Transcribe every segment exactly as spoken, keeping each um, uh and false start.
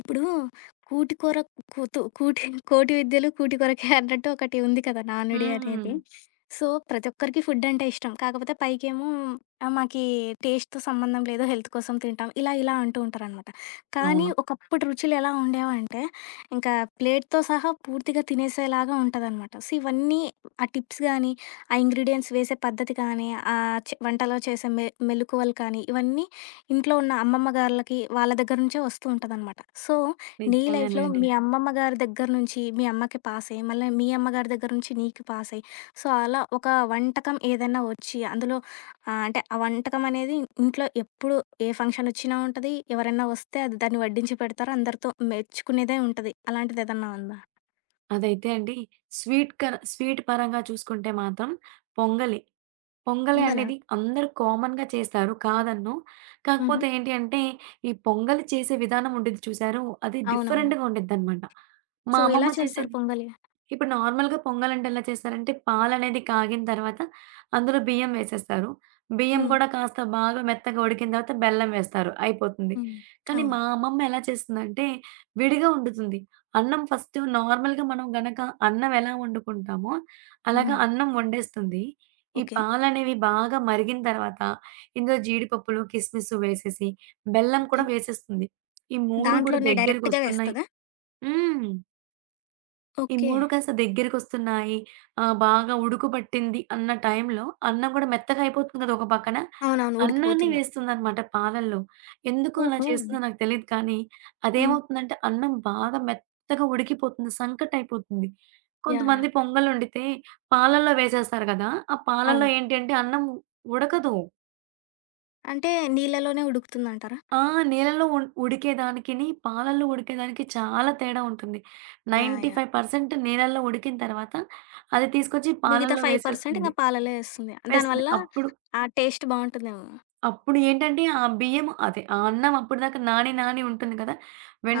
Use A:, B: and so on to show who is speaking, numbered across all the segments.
A: ఇప్పుడు కూటి కూర కూతు కూటి కోటి విద్యలు కూటి కొరకే అన్నట్టు ఒకటి ఉంది కదా, నానుడి
B: హ్మ్.
A: అనేది. సో, ప్రతి ఒక్కరికి ఫుడ్ అంటే ఇష్టం. కాకపోతే పైకేమో ఆహ్, మాకి టేస్ట్‌తో సంబంధం లేదు, హెల్త్ కోసం తింటాం, ఇలా ఇలా అంటూ ఉంటారనమాట. కానీ
B: అవును.
A: ఒకప్పటి రుచులు ఎలా ఉండేవంటే ఇంకా ప్లేట్‌తో సహా పూర్తిగా తినేసేలాగా ఉంటదనమాట. సో, ఇవన్నీ ఆ టిప్స్ గానీ, ఆ ఇంగ్రీడియెంట్స్ వేసే పద్ధతి కానీ, ఆ చే వంటలో చేసే మె మెళకువలు కానీ, ఇవన్నీ ఇంట్లో ఉన్న అమ్మమ్మ గార్లకి వాళ్ళ దగ్గర నుంచే వస్తూ ఉంటదనమాట. సో, నీ లైఫ్‌లో
B: నిజమేనండి.
A: మీ అమ్మమ్మ గారి దగ్గర నుంచి మీ అమ్మకి పాసయ్యి, మళ్ళీ మీ అమ్మగారి దగ్గర నుంచి నీకు పాసయ్యి, సో, అలా ఒక వంటకం ఏదైనా వచ్చి అందులో ఆహ్, అంటే ఆ వంటకం అనేది ఇంట్లో ఎప్పుడు ఏ ఫంక్షనొచ్చినా ఉంటది. ఎవరైనా వస్తే అది, దాన్ని వడ్డించి పెడతారు. అందరితో మెచ్చుకునేదే ఉంటది. అలాంటిదేదన్నా ఉందా?
B: అదైతే అండి స్వీట్ కర స్వీట్ పరంగా చూసుకుంటే మాత్రం పొంగలి. పొంగలి
A: పొంగలా?
B: అనేది అందరూ కామన్‌గా చేస్తారు, కాదనను.
A: హుహు.
B: కాకపోతే ఏంటి అంటే, ఈ పొంగలి చేసే విధానం ఉండిద్ది చూసారు? అది
A: అవునవును.
B: డిఫరెంట్‌గా ఉండిద్దనమాట. మా
A: సో, ఎలా
B: అమ్మమ్మ
A: చేస్తారు
B: చేసేది.
A: పొంగలి?
B: ఇప్పుడు నార్మల్‌గా పొంగలంటే ఎలా చేస్తారంటే, పాలనేది కాగిన తర్వాత అందులో బియ్యం వేసేస్తారు. బియ్యం
A: హ్మ్.
B: కూడా కాస్త బాగా మెత్తగా ఉడికిన తర్వాత బెల్లం వేస్తారు. అయిపోతుంది.
A: హ్మ్.
B: కానీ
A: అవును.
B: మా అమ్మమ్మ ఎలా చేస్తుందంటే, విడిగా వండుతుంది. అన్నం ఫస్ట్ నార్మల్‌గా మనం గనక అన్నం ఎలా వండుకుంటామో, అలాగా
A: హ్మ్.
B: అన్నం వండేస్తుంది. ఈ
A: ఓకే.
B: పాలనేవి బాగా మరిగిన తర్వాత ఇందులో జీడిపప్పులు, కిస్మిసు వేసేసి, బెల్లం
A: ఓకే.
B: కూడా వేసేస్తుంది. ఈ మూడు కూడా
A: దాంట్లోనే డైరెక్ట్‌గా
B: దగ్గరకొస్తున్నాయి.
A: వేస్తదా?
B: హ్మ్. ఈ
A: ఓకే.
B: మూడు కాస్త దగ్గరికొస్తున్నాయి. ఆహ్, బాగా ఉడుకు పట్టింది అన్న టైంలో అన్నం కూడా మెత్తగా అయిపోతుంది కదా! ఒక పక్కన.
A: అవునవును,
B: అన్నాన్ని
A: ఉడికిపోతుంది.
B: వేస్తుందనమాట పాలల్లో. ఎందుకు అలా
A: ఓహో!
B: చేస్తుందో నాకు తెలీదు కానీ,
A: హ్మ్.
B: అదేమవుతుందంటే అన్నం బాగా మెత్తగా ఉడికిపోతుంది. సంకటయిపోతుంది.
A: యాహ్!
B: కొంతమంది
A: యాహ్!
B: పొంగల్ వండితే పాలల్లో వేసేస్తారు కదా! ఆ పాలల్లో
A: అవును.
B: ఏంటి అంటే అన్నం ఉడకదు.
A: అంటే నీళ్ళలోనే ఉడుకుతుందంటారా?
B: ఆ! నీళ్ళలో ఉ ఉడికేదానికిని, పాలల్లో ఉడికేదానికి చాలా తేడా ఉంటుంది.
A: యాహ్! యాహ్!
B: తొంభై ఐదు శాతం నీళ్ళల్లో ఉడికిన తర్వాత అది తీసుకొచ్చి
A: మిగతా
B: పాలల్లో
A: ఐదు శాతం ఇంక
B: వేసేస్తుంది.
A: పాలలో ఏస్తుంది.
B: వేస్తుంది.
A: దానివల్ల
B: అప్పుడు
A: ఆ టేస్ట్ బావుంటుందేమో.
B: అప్పుడు ఏంటంటే, ఆ బియ్యం అదే ఆ అన్నం అప్పటిదాకా నాని నాని ఉంటుంది కదా!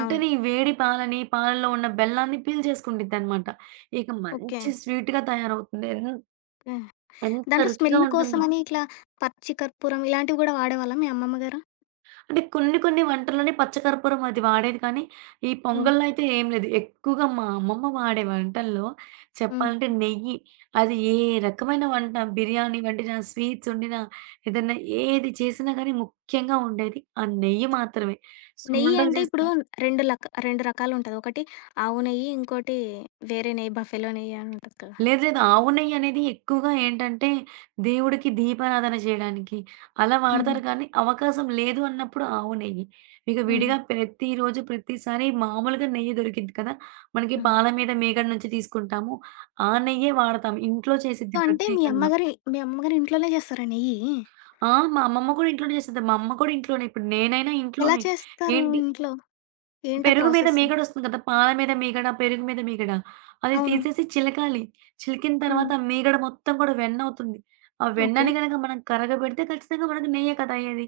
A: అవును.
B: ఈ వేడి పాలని, పాలల్లో ఉన్న బెల్లాన్ని పీల్చేసుకుండిద్దనమాట. ఇక
A: ఓకే.
B: మంచి స్వీట్‌గా తయారవుతుంది. ఎన్
A: ఓకే.
B: ఎంత
A: దాంట్లో స్మెల్
B: రుచిగా ఉంటుందో.
A: కోసమని ఇట్లా పచ్చి కర్పూరం ఇలాంటివి గూడా వాడేవాళ్ళా మీ అమ్మమ్మ గారు?
B: అంటే కొన్ని కొన్ని వంటల్లోనే పచ్చకర్పూరం అది వాడేది కానీ, ఈ
A: హ్మ్.
B: పొంగల్లో అయితే ఏం లేదు. ఎక్కువగా మా అమ్మమ్మ వాడే వంటల్లో చెప్పాలంటే
A: హ్మ్.
B: నెయ్యి. అది ఏ రకమైన వంట బిర్యానీ వండినా, స్వీట్స్ వండినా, ఏదన్నా ఏది చేసినా గానీ ముఖ్యంగా ఉండేది ఆ నెయ్యి మాత్రమే.
A: నెయ్యి
B: సున్నుండలు
A: అంటే
B: చేస్తే
A: ఇప్పుడు రెండు లక రెండు రకాలుంటది. ఒకటి ఆవు నెయ్యి, ఇంకోటి వేరే నెయ్యి, బఫెలో నెయ్యి అని ఉంటది కదా!
B: లేదు. లేదు. ఆవు నెయ్యనేది ఎక్కువగా ఏంటంటే, దేవుడికి దీపారాధన చేయడానికి అలా
A: హుహు.
B: వాడతారు కానీ, అవకాశం లేదు అన్నప్పుడు ఆవు నెయ్యి. ఇక
A: హుహు.
B: విడిగా ప్రతిరోజు, ప్రతిసారి మామూలుగా నెయ్యి దొరికిద్ది కదా! మనకి
A: హ్మ్.
B: పాల మీద మేగడ నుంచి తీసుకుంటాము. ఆ నెయ్యే వాడతాం. ఇంట్లో
A: సో,
B: చేసిద్ది
A: అంటే మీ
B: ప్రత్యేకంగా.
A: అమ్మగారు, మీ అమ్మగారు ఇంట్లోనే చేస్తారా నెయ్యి?
B: ఆ! మా అమ్మమ్మ కూడా ఇంట్లోనే చేసిద్ది. మా అమ్మ కూడా ఇంట్లోనే. ఇప్పుడు నేనైనా
A: ఎలా
B: ఇంట్లోనే.
A: చేస్తారు
B: ఏంటి?
A: ఇంట్లో? ఏంటా
B: పెరుగు మీద
A: ప్రాసెస్?
B: మీగడొస్తుంది కదా! పాల మీద మీగడ, పెరుగు మీద మీగడ. అది
A: అవును.
B: తీసేసి చిలకాలి. చిలికిన
A: హ్మ్.
B: తర్వాత ఆ మీగడ మొత్తం కూడా వెన్నవుతుంది. ఆ
A: ఓకే.
B: వెన్నని గనక మనం కరగబెడితే ఖచ్చితంగా మనకు నెయ్యే కదా అయ్యేది.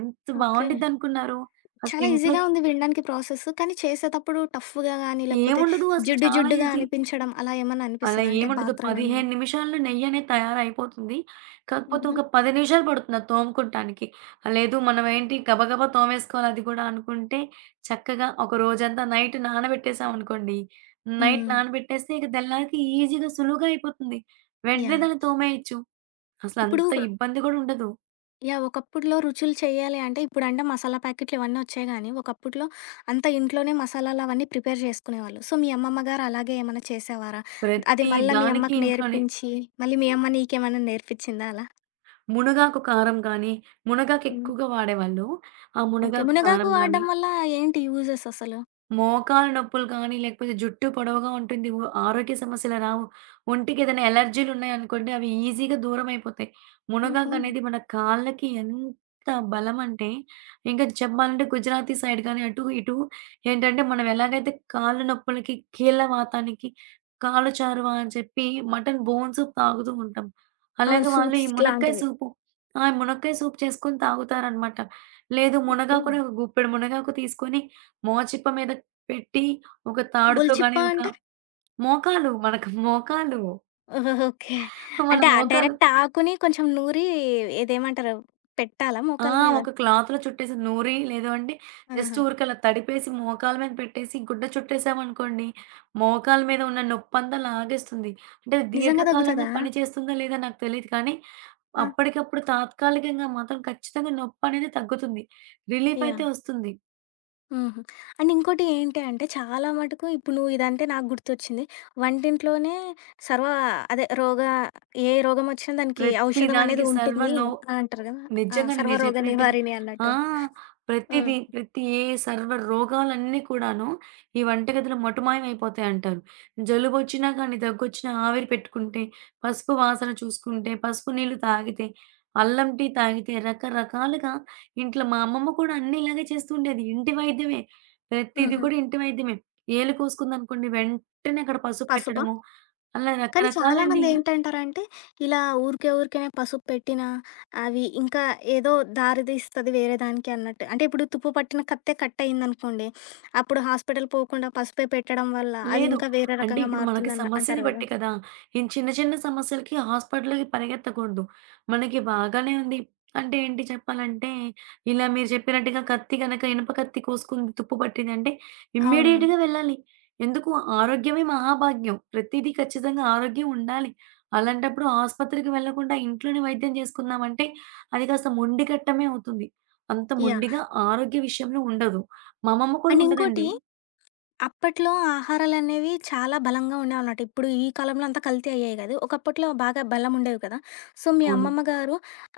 B: ఎంత
A: ఓకే.
B: బావుండిద్దనుకున్నారు. అసలు
A: చాలా
B: ఇంట్లో
A: ఈజీగా ఉంది వినడానికి ప్రాసెస్. కానీ చేసేతప్పుడు టఫ్‌గా గాని, లేకపోతే
B: ఏముండదు. అసలు
A: జిడ్డు
B: చాలా
A: జిడ్డుగా
B: ఈజీ.
A: అనిపించడం అలా ఏమన్నా
B: అలా
A: అనిపిస్తదా? అంటే
B: ఏముండదు.
A: పాత్రలన్నీ.
B: పదిహేను నిమిషాల్లో నెయ్యనేది తయారైపోతుంది. కాకపోతే
A: హుహు.
B: ఒక పది నిమిషాలు పడుతుంది అది తోముకుంటానికి. ఆ, లేదు మనమేంటి గబగబా తోమేసుకోవాలి అది కూడా అనుకుంటే, చక్కగా ఒక రోజంతా నైట్ నానబెట్టేసామనుకోండి, నైట్
A: హ్మ్.
B: నానబెట్టేస్తే ఇక తెల్లారికి ఈజీగా సులువుగా అయిపోతుంది. వెంటనే దాన్ని
A: యాహ్!
B: తోమేయొచ్చు.
A: ఇప్పుడు
B: అసలంత ఇబ్బంది కూడా ఉండదు.
A: యాహ్! ఒకప్పుడులో రుచులు చేయాలి అంటే, ఇప్పుడంటే మసాలా ప్యాకెట్లు ఇవన్నీ వచ్చాయి గానీ, ఒకప్పట్లో అంతా ఇంట్లోనే మసాలాలు అవన్నీ ప్రిపేర్ చేసుకునేవాళ్ళు. సో, మీ అమ్మమ్మ గారు అలాగే ఏమన్నా చేసేవారా? అది
B: ప్రతి
A: మళ్ళా మీ
B: దానికి
A: అమ్మకి
B: ఇంట్లోనే
A: నేర్పించి, మళ్ళీ మీ అమ్మ నీకేమన్నా నేర్పించిందా అలా?
B: మునగాకు కారం గానీ, మునగాకు
A: హ్మ్.
B: ఎక్కువగా వాడేవాళ్ళు. ఆ
A: ఓకే.
B: మునగాకు
A: మునగాకు
B: కారం గానీ
A: వాడడం వల్ల ఏంటి యూజెస్ అసలు?
B: మోకాలు నొప్పులు కానీ, లేకపోతే జుట్టు పొడవుగా ఉంటుంది. ఓ ఆరోగ్య సమస్యలు రావు. ఒంటికేదైనా ఎలర్జీలు ఉన్నాయనుకోండి, అవి ఈజీగా దూరమైపోతాయి.
A: హుహు.
B: మునగాకనేది మన కాళ్ళకి ఎంత బలమంటే, ఇంకా చెప్పాలంటే గుజరాతీ సైడ్ గాని, అటు ఇటు ఏంటంటే, మనం ఎలాగైతే కాళ్ళు నొప్పులకి, కీళ్ళ వాతానికి, కాలు చారువ అని చెప్పి మటన్ బోన్ సూప్ తాగుతూ ఉంటాం.
A: అవును,
B: అలాగే వాళ్ళు
A: సూప్స్
B: ఈ మునక్కాయ
A: లాంటివి.
B: సూపు. ఆ! మునక్కాయ సూప్ చేసుకొని తాగుతారనమాట. లేదు,
A: ఓకే.
B: మునగాకుని ఒక గుప్పెడు మునగాకు తీసుకొని మోచిప్ప మీద పెట్టి ఒక తాడుతో
A: గొలుచిప్ప
B: గాని, ఒక
A: అంటే?
B: మోకాలు మనకు మోకాలు.
A: ఓకే.
B: మన
A: అంటే ఆ ఆ!
B: మోకాలు.
A: డైరెక్ట్ ఆకుని కొంచెం నూరి, ఇదేమంటారు, పెట్టాలా
B: ఆ!
A: మోకాళ్ళ మీద?
B: ఒక క్లాత్‌లో చుట్టేసి నూరి, లేదు అంటే జస్ట్
A: ఆహా!
B: ఊరికే అలా తడిపేసి మోకాలు మీద పెట్టేసి గుడ్డ చుట్టేసామనుకోండి, మోకాలు మీద ఉన్న నొప్పంతా లాగేస్తుంది. అంటే అది
A: నిజంగా
B: దీర్ఘకాలంగా
A: తగ్గుతదా?
B: పనిచేస్తుందా లేదా నాకు తెలీదు కానీ,
A: ఆ!
B: అప్పటికప్పుడు తాత్కాలికంగా మాత్రం ఖచ్చితంగా నొప్పనేది తగ్గుతుంది. రిలీఫ్ అయితే
A: యాహ్!
B: వస్తుంది.
A: హుహు. అండ్ ఇంకోటి ఏంటి అంటే, చాలా మటుకు ఇప్పుడు నువ్వు ఇదంటే నాకు గుర్తొచ్చింది. వంటింట్లోనే సర్వ అదే రోగ ఏ రోగం వచ్చినా దానికి
B: ప్రతి
A: ఔషధం
B: దానికి
A: అనేది
B: సర్వ
A: ఉంటుంది
B: నో
A: అంటారు కదా! ఆ,
B: నిజంగానే మీరు
A: సర్వరోగ
B: చెప్పినట్టుగా
A: నివారిణి
B: ఆ!
A: అన్నట్టు. హ్మ్.
B: ప్రతిది ప్రతి ఏ సర్వ రోగాలన్నీ కూడాను ఈ వంటగదిలో మటుమాయమైపోతాయంటారు. జలుబొచ్చినా కానీ, దగ్గొచ్చినా ఆవిరి పెట్టుకుంటే, పసుపు వాసన చూసుకుంటే, పసుపు నీళ్లు తాగితే, అల్లం టీ తాగితే రకరకాలుగా ఇంట్లో మా అమ్మమ్మ కూడా అన్నీ ఇలాగే చేస్తుండేది. ఇంటి వైద్యమే. ప్రతిది
A: హుహు.
B: కూడా ఇంటి వైద్యమే. ఏలు కోసుకుందనుకోండి వెంటనే అక్కడ పసుపు
A: పసుపా?
B: పెట్టడము, అలా
A: కానీ
B: రకరకాలండి.
A: చాలామందేంటంటారంటే, ఇలా ఊరికే ఊరికేనే పసుపు పెట్టినా, అవి ఇంకా ఏదో దారి తీస్తది వేరే దానికి అన్నట్టు. అంటే ఇప్పుడు తుప్పు పట్టిన కత్తే కట్టయిందనుకోండి, అప్పుడు హాస్పిటల్ పోకుండా పసుపే పెట్టడం వల్ల అది
B: లేదు.
A: ఇంకా వేరే
B: అంటే
A: రకంగా
B: ఇప్పుడు మనకి
A: మారుతుందన్న
B: సమస్యని
A: అంటారు గదా!
B: బట్టి కదా! ఈ చిన్న చిన్న సమస్యలకి హాస్పిటల్‌కి పరిగెత్తకూడదు. మనకి బాగానే ఉంది. అంటే ఏంటి చెప్పాలంటే, ఇలా మీరు చెప్పినట్టుగా కత్తి గనక ఇనుప కత్తి కోసుకుంది, తుప్పు పట్టిందంటే
A: అవునవును.
B: ఇమ్మీడియేట్‌గా వెళ్ళాలి. ఎందుకు ఆరోగ్యమే మహాభాగ్యం. ప్రతీదీ ఖచ్చితంగా ఆరోగ్యం ఉండాలి. అలాంటప్పుడు ఆస్పత్రికి వెళ్ళకుండా ఇంట్లోనే వైద్యం చేసుకుందామంటే అది కాస్త మొండిఘట్టమే అవుతుంది. అంత
A: యాహ్!
B: మొండిగా ఆరోగ్య విషయంలో ఉండదు. మా అమ్మమ్మ కూడా
A: అండ్ ఇంకోటి,
B: ఉండదండి.
A: అప్పట్లో ఆహారాలనేవి చాలా బలంగా ఉండేవన్నమాట. ఇప్పుడు ఈ కాలంలో అంతా కల్తీ అయ్యాయి కదా! ఒకప్పట్లో బాగా బలం ఉండేవి కదా! సో, మీ
B: అవును.
A: అమ్మమ్మ గారు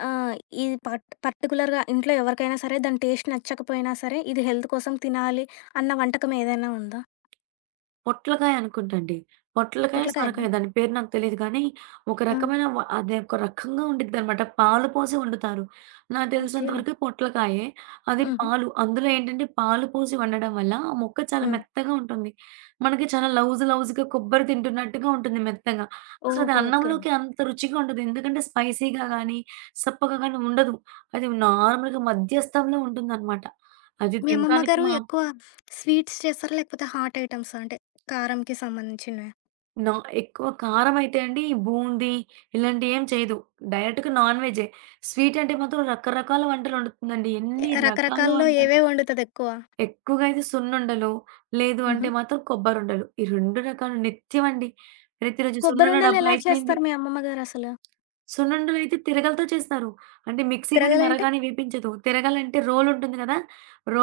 A: ఆహ్, ఈ పట్ పర్టిక్యులర్‌గా ఇంట్లో ఎవరికైనా సరే దాని టేస్ట్ నచ్చకపోయినా సరే, ఇది హెల్త్ కోసం తినాలి అన్న వంటకం ఏదైనా ఉందా?
B: పొట్లకాయ అనుకుంటా అండి. పొట్లకాయ,
A: పొట్లకాయేనా?
B: సొరకాయ దాని పేరు నాకు తెలీదు గానీ, ఒక
A: ఆ!
B: రకమైన వ అది ఒక రకంగా ఉండిద్దనమాట. పాలు పోసి వండుతారు. నాకు తెలిసినంత
A: ఓకే.
B: వరకు పొట్లకాయే. అది
A: హుహు.
B: పాలు అందులో ఏంటంటే పాలు పోసి వండడం వల్ల ఆ ముక్క చాలా
A: హ్మ్.
B: మెత్తగా ఉంటుంది. మనకి చాలా లౌజ్ లౌజ్‌గా కొబ్బరి తింటున్నట్టుగా ఉంటుంది మెత్తగా. అసలు అది
A: ఓహో! ఓకే.
B: అన్నంలోకి అంత రుచిగా ఉండదు. ఎందుకంటే స్పైసీగా గానీ, సప్పగా గానీ ఉండదు. అది నార్మల్‌గా మధ్యస్థంలో ఉంటుందనమాట. అది
A: మీ అమ్మమ్మ
B: తినటానికి
A: గారు
B: మా
A: ఎక్కువ స్వీట్స్ చేస్తారా? లేకపోతే హాట్ ఐటెమ్సా? అంటే కారంకి సంబంధించినవా?
B: నా ఎక్కువ కారమైతే అండి బూంది ఇలాంటివి ఏం చేయదు. డైరెక్ట్‌గా నాన్ వెజ్జే. స్వీట్ అంటే మాత్రం రకరకాల వంటలు వండుతుందండి. ఎన్ని రకాల
A: రకరకాల్లో
B: వంటలు
A: ఏవేవి వండుతదెక్కువ?
B: ఎక్కువగా అయితే సున్నుండలు, లేదు
A: హుహు.
B: అంటే మాత్రం కొబ్బరుండలు. ఈ రెండు రకాలు నిత్యం అండి. ప్రతిరోజు
A: కొబ్బరి
B: సున్నుండ
A: ఉండలు
B: డబ్బా
A: ఎలా
B: అయిపోయింది.
A: చేస్తారు మీ అమ్మమ్మ గారసలు?
B: సున్నుండలైతే తిరగలితో చేస్తారు. అంటే మిక్సీ గాని, మర
A: తిరగలంటే?
B: గాని వేపించదు. తిరగలంటే రోలుంటుంది కదా!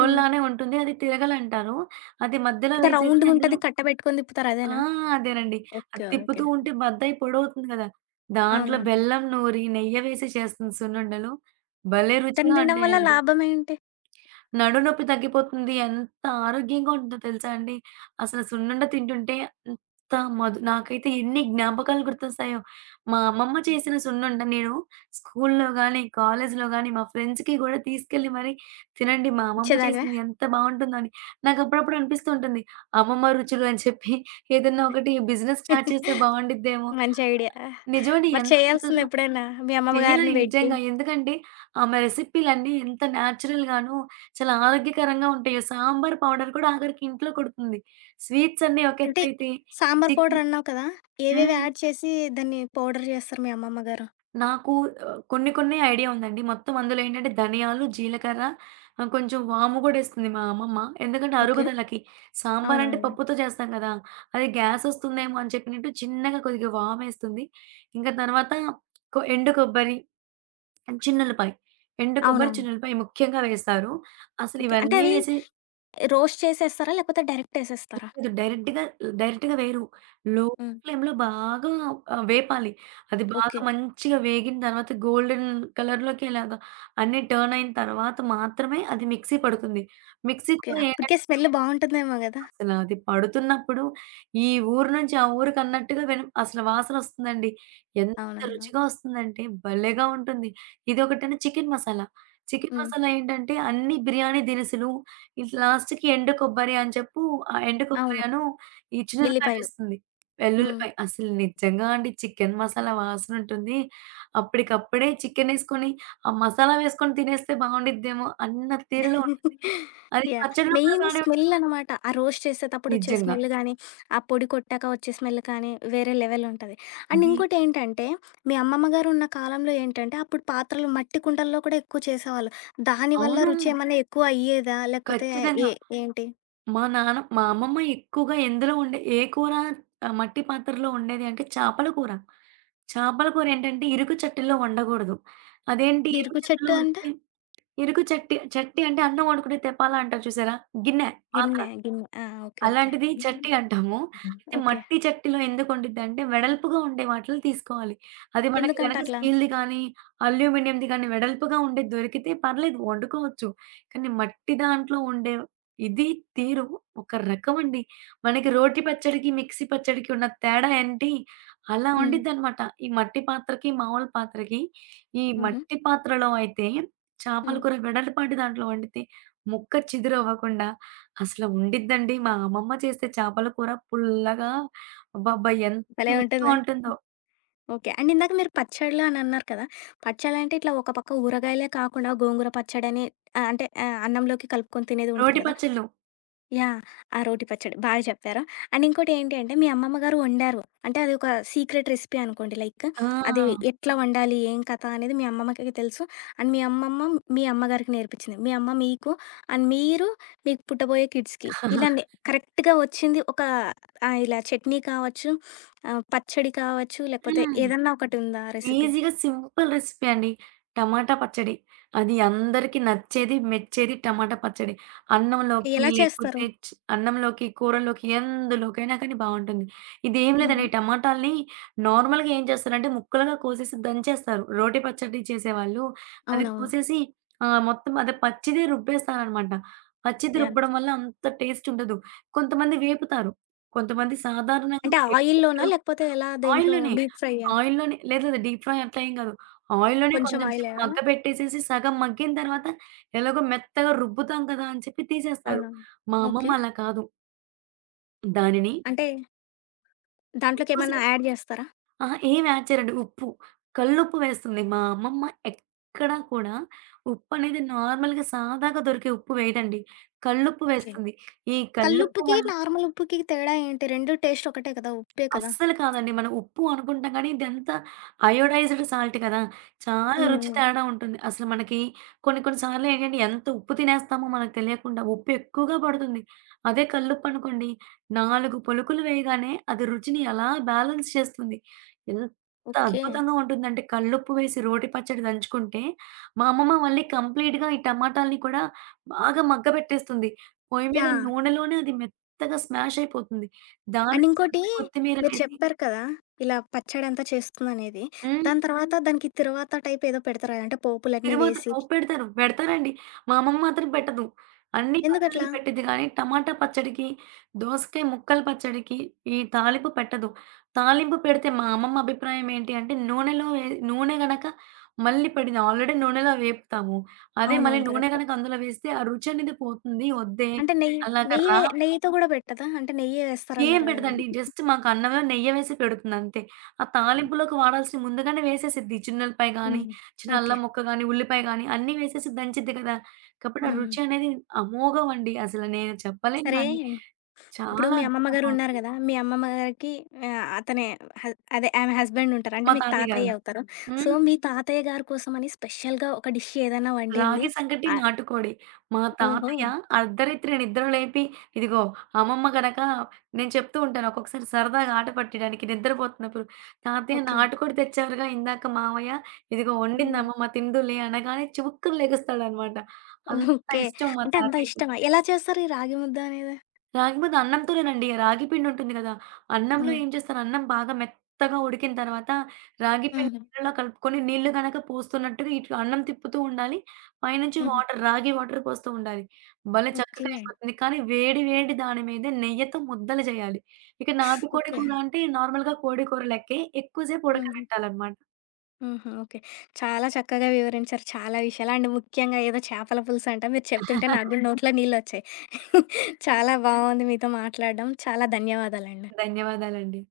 A: హ్మ్.
B: ఉంటుంది. అది తిరగలంటారు. అది మధ్యలో
A: అంటే
B: వేసేసి అందులో.
A: రౌండ్‌గుంటది, కట్ట పెట్టుకొని తిప్పుతారు
B: ఆ!
A: అదేనా?
B: అదేనండి. అది
A: ఓకే.
B: తిప్పుతూ
A: ఓకే.
B: ఉంటే బత్తాయి పొడవుతుంది గదా! దాంట్లో
A: అవునవును.
B: బెల్లం నూరి, నెయ్యి వేసి చేస్తుంది సున్నుండలు. భలే
A: దాన్ని
B: రుచిగా
A: తినడం వల్ల
B: ఉంటాయండి.
A: లాభమేంటి?
B: నడునొప్పి తగ్గిపోతుంది. ఎంత ఆరోగ్యంగా ఉంటుందో తెలుసా అండి. అసలు సున్నుండ తింటుంటే అంత మధు నాకైతే ఎన్ని జ్ఞాపకాలు గుర్తొస్తాయో. మా అమ్మమ్మ చేసిన సున్నుండ నేను స్కూలులో గాని, కాలేజీలో గాని మా ఫ్రెండ్స్‌కి గూడా తీసుకెళ్ళి మరీ, తినండి మా అమ్మమ్మ
A: ఇచ్చేదానివా?
B: చేసింది ఎంత బావుంటుందో అని. నాకు అప్పుడప్పుడు అనిపిస్తూ ఉంటుంది. అమ్మమ్మ రుచులు అని చెప్పి ఏదన్నా ఒకటి బిజినెస్ స్టార్ట్ చేస్తే బావుండిద్దేమో.
A: మంచి ఐడియా.
B: నిజమండి.
A: మరి
B: ఎంత
A: చేయాల్సింది
B: చక్కగా
A: ఎప్పుడైనా మీ అమ్మమ్మ గారిని
B: చెయ్యాలి
A: బెట్టి.
B: నిజంగా. ఎందుకంటే ఆమె రెసిపీలన్నీ ఎంత న్యాచురల్‌గాను, చాలా ఆరోగ్యకరంగా ఉంటాయో. సాంబార్ పౌడర్ కూడా ఆఖరికి ఇంట్లో కొడుతుంది. స్వీట్స్ అన్నీ ఒక
A: అంటే
B: ఎత్తైతే,
A: సాంబార్ పౌడర్
B: చికెన్.
A: అన్నావు కదా! ఏవేవి
B: హ్మ్.
A: యాడ్ చేసి దాన్ని పౌడర్ చేస్తారు మీ అమ్మమ్మ గారు?
B: నాకు ఆహ్, కొన్ని కొన్ని ఐడియా ఉందండి. మొత్తం అందులో ఏంటంటే ధనియాలు, జీలకర్ర, ఆహ్, కొంచెం వాము కూడా ఎస్తుంది మా అమ్మమ్మ. ఎందుకంటే
A: ఓకే.
B: అరుగుదలకి. సాంబార్ అంటే
A: అవునవునులే.
B: పప్పుతో చేస్తాం కదా! అది గ్యాస్ వస్తుందేమో అని చెప్పినట్టు చిన్నగా కొద్దిగా వామేస్తుంది. ఇంకా తర్వాత కొ ఎండు కొబ్బరి, చిన్నుల్లిపాయ. ఎండు కొబ్బరి,
A: అవునవును.
B: చిన్నుల్లిపాయ ముఖ్యంగా వేస్తారు. అసలు
A: ఓకే. అంటే
B: ఇవన్నీ
A: అవి
B: వేసి
A: రోస్ట్ చేసేస్తారా? లేకపోతే డైరెక్ట్ ఏసేస్తారా?
B: లేదు డైరెక్ట్‌గా, డైరెక్ట్‌గా వేయరు. లో
A: హ్మ్.
B: ఫ్లేమ్‌లో బాగా ఆహ్, వేపాలి. అది బాగా
A: ఓకే.
B: మంచిగా వేగిన తర్వాత గోల్డెన్ కలర్‌లోకి ఇలాగా అన్నీ టర్న్ అయిన తర్వాత మాత్రమే అది మిక్సీ పడుతుంది. Mixie
A: okay.
B: కూడా
A: అప్పటికే
B: ఏంటంటే
A: స్మెల్ బావుంటుందేమో గదా!
B: అసలు అది పడుతున్నప్పుడు ఈ ఊరు నుంచి ఆ ఊరికన్నట్టుగా విన అసలు వాసనొస్తుందండి. ఎంత
A: అవునవును.
B: రుచిగా వస్తుందంటే భలేగా ఉంటుంది. ఇదొకటేను చికెన్ మసాలా. చికెన్
A: హ్మ్.
B: మసాలా ఏంటంటే అన్ని బిర్యానీ దినుసులు ఇట్లా లాస్ట్‌కి ఎండు కొబ్బరి అని చెప్పు, ఆ ఎండు
A: అవును.
B: కొబ్బరను ఈ చినపకాయ
A: ఎల్లిపాయలు.
B: వేస్తుంది.
A: హ్మ్.
B: వెల్లుల్లిపాయ అసలు నిజంగా అండి చికెన్ మసాలా వాసనుంటుంది. అప్పటికప్పుడే చికెనేసుకొని ఆ మసాలా వేసుకొని తినేస్తే బావుండిద్దేమో అన్న తీరులో ఉంటుంది. అది
A: యాహ్!
B: పచ్చడిలో కూడా
A: మెయిన్
B: బానే ఉంటుంది
A: స్మెల్లనమాట. ఆ రోస్ట్ చేసేతప్పుడొచ్చే
B: నిజంగా.
A: స్మెల్ గానీ, ఆ పొడి కొట్టాక వచ్చే స్మెల్ కానీ, వేరే లెవెలుంటది. అండ్
B: అది
A: ఇంకోటేంటంటే, మీ అమ్మమ్మ గారు ఉన్న కాలంలో ఏంటంటే, అప్పుడు పాత్రలు మట్టి కుండల్లో కూడా ఎక్కువ చేసేవాళ్ళు. దానివల్ల
B: అవును.
A: రుచి ఏమన్నా ఎక్కువ అయ్యేదా? లేకపోతే
B: ఖచ్చితంగా.
A: ఏ ఏంటి?
B: మా నాన్న మా అమ్మమ్మ ఎక్కువగా ఎందులో వండే ఏ కూర ఆహ్, మట్టి పాత్రలో వండేది అంటే చేపల కూర. చేపల కూర ఏంటంటే ఇరుకు చట్టుల్లో వండకూడదు. అదేంటి ఇరుకు
A: ఇరుకు
B: చట్టులో
A: చెట్టు అంటే?
B: వండితే ఇరుకు చట్టి చట్టి అంటే అన్నం వండుకునే తెప్పాల అంటారు చూసారా? గిన్నె, పాత్ర.
A: గిన్నె. గిన్నె. ఆ! ఓకే. ఓకే.
B: అలాంటిది చట్టి అంటాము. అయితే
A: ఓకే.
B: మట్టి చట్టిలో ఎందుకుండిద్దంటే వెడల్పుగా ఉండే వాటిలో తీసుకోవాలి. అది మనకి గనక
A: ఎందుకంటట్లా?
B: స్టీల్‌ది కానీ, అల్యూమినియంది కానీ వెడల్పుగా ఉండేది దొరికితే పర్లేదు వండుకోవచ్చు. కానీ మట్టి దాంట్లో ఉండే ఇది, తీరు ఒక రకమండి. మనకి రోటి పచ్చడికి, మిక్సీ పచ్చడికి ఉన్న తేడా ఏంటి? అలా
A: హ్మ్.
B: ఉండిద్దనమాట. ఈ మట్టి పాత్రకి, మామూలు పాత్రకి. ఈ
A: హుహు.
B: మట్టి పాత్రలో అయితే చేపల
A: హ్మ్.
B: కూర వెడలపాటి దాంట్లో వండితే ముక్క చిదురవ్వకుండా అసలు ఉండిద్దండి. మా అమ్మమ్మ చేసే చేపల కూర పుల్లగా అబ్బబ్బా! ఎంత
A: భలే
B: రుచిగా
A: ఉంటుందా?
B: ఉంటుందో.
A: ఓకే. అండ్ ఇందాక మీరు పచ్చళ్ళు అని అన్నారు కదా! పచ్చళ్ళంటే ఇట్లా ఒక పక్క ఊరగాయలే కాకుండా గోంగూర పచ్చడని ఆహ్, అంటే ఆహ్, అన్నంలోకి కలుపుకొని తినేది ఉంటుంది
B: రోటి
A: కదా!
B: పచ్చళ్ళు.
A: యాహ్! ఆ రోటి పచ్చడి. బాగా చెప్పారు. అండ్ ఇంకోటి ఏంటి అంటే, మీ అమ్మమ్మ గారు వండారు. అంటే అది ఒక సీక్రెట్ రెసిపీ అనుకోండి. లైక్, అది
B: ఆ!
A: ఎట్లా వండాలి? ఏం కథ? అనేది మీ అమ్మమ్మకి తెలుసు. అండ్ మీ అమ్మమ్మ మీ అమ్మగారికి నేర్పించింది. మీ అమ్మ మీకు, అండ్ మీరు మీకు పుట్టబోయే కిడ్స్‌కి. ఇలా నే కరెక్ట్‌గా వచ్చింది ఒక ఆహ్, ఇలా చట్నీ కావచ్చు, ఆహ్, పచ్చడి కావచ్చు, లేకపోతే
B: హ్మ్.
A: ఏదన్నా ఒకటి ఉందా రెసిపీ?
B: ఈజీగా సింపుల్ రెసిపీ అండి. టమాటా పచ్చడి. అది అందరికి నచ్చేది, మెచ్చేది టమాటా పచ్చడి. అన్నంలోకి
A: ఎలా చేస్తారు?
B: లేకపోతే చ్ అన్నంలోకి, కూరల్లోకి ఎందులోకైనా కానీ బావుంటుంది. ఇదేం లేదండి
A: హుహు.
B: టమాటాల్ని నార్మల్‌గా ఏం చేస్తారంటే ముక్కలుగా కోసేసి దంచేస్తారు. రోటి పచ్చడి చేసేవాళ్ళు అది
A: అవునవును.
B: కోసేసి ఆహ్, మొత్తం అదే పచ్చిదే రుబ్బేస్తారనమాట. పచ్చిది
A: యాహ్!
B: రుబ్బడం వల్ల అంత టేస్ట్ ఉండదు. కొంతమంది వేపుతారు. కొంతమంది సాధారణంగా
A: అంటే
B: ఎ ఎక్కడ
A: ఆయిల్‌లోనా? లేకపోతే ఎలా, దేంట్లో
B: ఆయిల్‌లోనే.
A: డీప్ ఫ్రైయ్యా?
B: ఆయిల్‌లోనే. లేదు లేదు. డీప్ ఫ్రై అట్లా ఏం కాదు. ఆయిల్‌లోనే
A: కొంచెం
B: కొంచెం
A: ఆయిల్
B: సేపు
A: ఎయ్యాలా?
B: మగ్గబెట్టేసేసి సగం మగ్గిన తర్వాత ఎలాగో మెత్తగా రుబ్బుతాం కదా! అని చెప్పి తీసేస్తారు.
A: అవునా?
B: మా
A: ఓకే.
B: అమ్మమ్మ అలా కాదు. దానిని
A: అంటే
B: ఎక్కువ
A: దాంట్లోకేమన్నా
B: సేపు
A: యాడ్ జేస్తారా?
B: అహా! ఏం యాడ్ చేయరండి. ఉప్పు. కల్లుప్పు వేస్తుంది. మా అమ్మమ్మ ఎక్కడా కూడా ఉప్పనేది నార్మల్‌గా సాదాగా దొరికే ఉప్పు వేయదండి. కల్లుప్పు
A: ఓకే.
B: వేస్తుంది. ఈ కల్లుప్పు
A: కల్లుప్పుకి,
B: వల్ల
A: నార్మల్ ఉప్పుకి తేడా ఏంటి? రెండు టేస్ట్ ఒకటే కదా! ఉప్పే కదా!
B: అస్సలు కాదండి. మనం ఉప్పు అనుకుంటాం గానీ, ఇదంతా అయోడైజ్డ్ సాల్ట్ కదా! చాలా హ్మ్.
A: హ్మ్.
B: రుచి
A: హ్మ్.
B: తేడా ఉంటుంది. అసలు మనకి కొన్ని కొన్ని సార్లు ఏంటంటే, ఎంత ఉప్పు తినేస్తామో మనకు తెలియకుండా ఉప్పు ఎక్కువగా పడుతుంది. అదే కల్లుప్పు అనుకోండి, నాలుగు పలుకులు వేయగానే అది రుచిని ఎలా బ్యాలెన్స్ చేస్తుంది. ఎంత
A: ఓకే.
B: అద్భుతంగా ఉంటుందంటే, కల్లుప్పు వేసి రోటి పచ్చడి దంచుకుంటే, మా అమ్మమ్మ మళ్ళీ కంప్లీట్‌గా ఈ టమాటాల్ని కూడా బాగా మగ్గబెట్టేస్తుంది. పొయ్యి మీద
A: యాహ్!
B: నూనెలోనే అది మెత్తగా స్మాష్ అయిపోతుంది. దాన్ని
A: అండ్ ఇంకోటి
B: తీసుకొచ్చి కొత్తిమీర
A: మీరు
B: వేసి
A: చెప్పారు కదా, ఇలా పచ్చడంతా చేస్తుందనేది.
B: హ్మ్.
A: దాని తర్వాత దానికి తిరువాత టైప్ ఏదో పెడతారు గదా! అంటే పోపులన్నీ
B: తిరువాత
A: వేసి.
B: పోపు పెడతారు. పెడతారండి. మా అమ్మమ్మ మాత్రం పెట్టదు. అన్ని పచ్చడికి
A: ఎందుకట్లా?
B: పెట్టిద్ది గానీ, టమాటా పచ్చడికి, దోసకాయ ముక్కల పచ్చడికి ఈ తాలింపు పెట్టదు. తాలింపు పెడితే మా అమ్మమ్మ అభిప్రాయం ఏంటి అంటే, నూనెలో వే నూనె గనక మళ్ళీ పడింది. ఆల్రెడీ నూనెలో వేపుతాము. అదే మళ్ళీ
A: అవునవును,
B: నూనె
A: కరెక్ట్.
B: గనక అందులో వేస్తే ఆ రుచి అనేది పోతుంది. వద్దే
A: అంటే నెయ్యి
B: అలాగా
A: నెయ్యి
B: రా
A: వే నెయ్యితో గూడా పెట్టదా? అంటే నెయ్యే
B: ఏం
A: వేస్తారన్నారు గదా
B: పెడదండి.
A: మీరు?
B: జస్ట్ మాకు అన్నంలో నెయ్యి వేసి పెడుతుందంతే. ఆ తాలింపులోకి వాడాల్సిన ముందుగానే వేసేసిద్ది. చిన్నుల్లిపాయ గానీ,
A: హ్మ్.
B: చిన్న
A: ఓకే.
B: అల్లం ముక్క గానీ, ఉల్లిపాయ గానీ అన్నీ వేసేసి దంచిద్ది కదా! కాబట్టి ఆ
A: హ్మ్.
B: రుచి అనేది అమోఘమండి. అసలు నేను చెప్పలేను
A: సరే,
B: గానీ
A: ఇప్పుడు
B: చాలా
A: మీ అమ్మమ్మ గారు
B: అద్భుతంగా
A: ఉన్నారు
B: ఉంటుంది.
A: గదా! మీ అమ్మమ్మ గారికి ఆహ్, అతనే హస్ అదే ఆమె హస్బెండ్ ఉంటారు. అంటే
B: మా
A: మీకు
B: తాతయ్య గారు.
A: తాతయ్య అవుతారు. సో,
B: హ్మ్.
A: మీ తాతయ్య గారి కోసమని స్పెషల్‌గా ఒక డిష్ ఏదైనా వండింది?
B: రాగి సంగటి,
A: ఆహ్,
B: నాటుకోడి. మా
A: ఓహో!
B: తాతయ్య అర్ధరాత్రి నిద్ర లేపి, ఇదిగో అమ్మమ్మ గనక నేను చెప్తూ ఉంటాను ఒక్కొక్కసారి సరదాగా ఆట పట్టడానికి నిద్రపోతున్నప్పుడు, "తాతయ్య
A: ఓకే.
B: నాటుకోడి తెచ్చారుగా ఇందాక మావయ్య, ఇదిగో
A: హ్మ్.
B: వండిందమ్మమ్మ తిందువులే" అనగానే చివుక్కున లెగుస్తాడనమాట. అంత
A: ఓకే.
B: ఇష్టం మా
A: అంటే అంత
B: తాతయ్యకి.
A: ఇష్టమా? ఎలా చేస్తారు ఈ రాగి ముద్ద అనేది?
B: రాగిముద్ద అన్నంతోనేనండి. రాగి పిండుంటుంది గదా! అన్నంలో
A: హ్మ్.
B: ఏం చేస్తాను, అన్నం బాగా మెత్తగా ఉడికిన తర్వాత రాగి పిండి
A: హుహు.
B: నీళ్ళలో కలుపుకొని నీళ్ళు గనక పోస్తున్నట్టుగా ఇటు అన్నం తిప్పుతూ ఉండాలి. పైనుంచి
A: హుహు.
B: వాటర్ రాగి వాటర్ పోస్తూ ఉండాలి. భలే
A: ఓకే.
B: చక్కగా అయిపోతుంది. కానీ వేడి వేడి దాని మీద నెయ్యితో ముద్దలు చేయాలి. ఇక నాటుకోడి
A: ఓకే.
B: కూర అంటే నార్మల్‌గా కోడి కూర లెక్కే ఎక్కువ సేపు
A: హుహు.
B: ఉడకబెట్టాలన్నమాట.
A: హుహు. ఓకే. చాలా చక్కగా వివరించారు చాలా విషయాలు. అండ్ ముఖ్యంగా ఏదో చేపల పులుసు అంట మీరు చెప్తుంటే నాకు గూడా నోట్లో నీళ్ళొచ్చాయి. చాలా బాగుంది మీతో మాట్లాడడం. చాలా ధన్యవాదాలండి.
B: ధన్యవాదాలండి.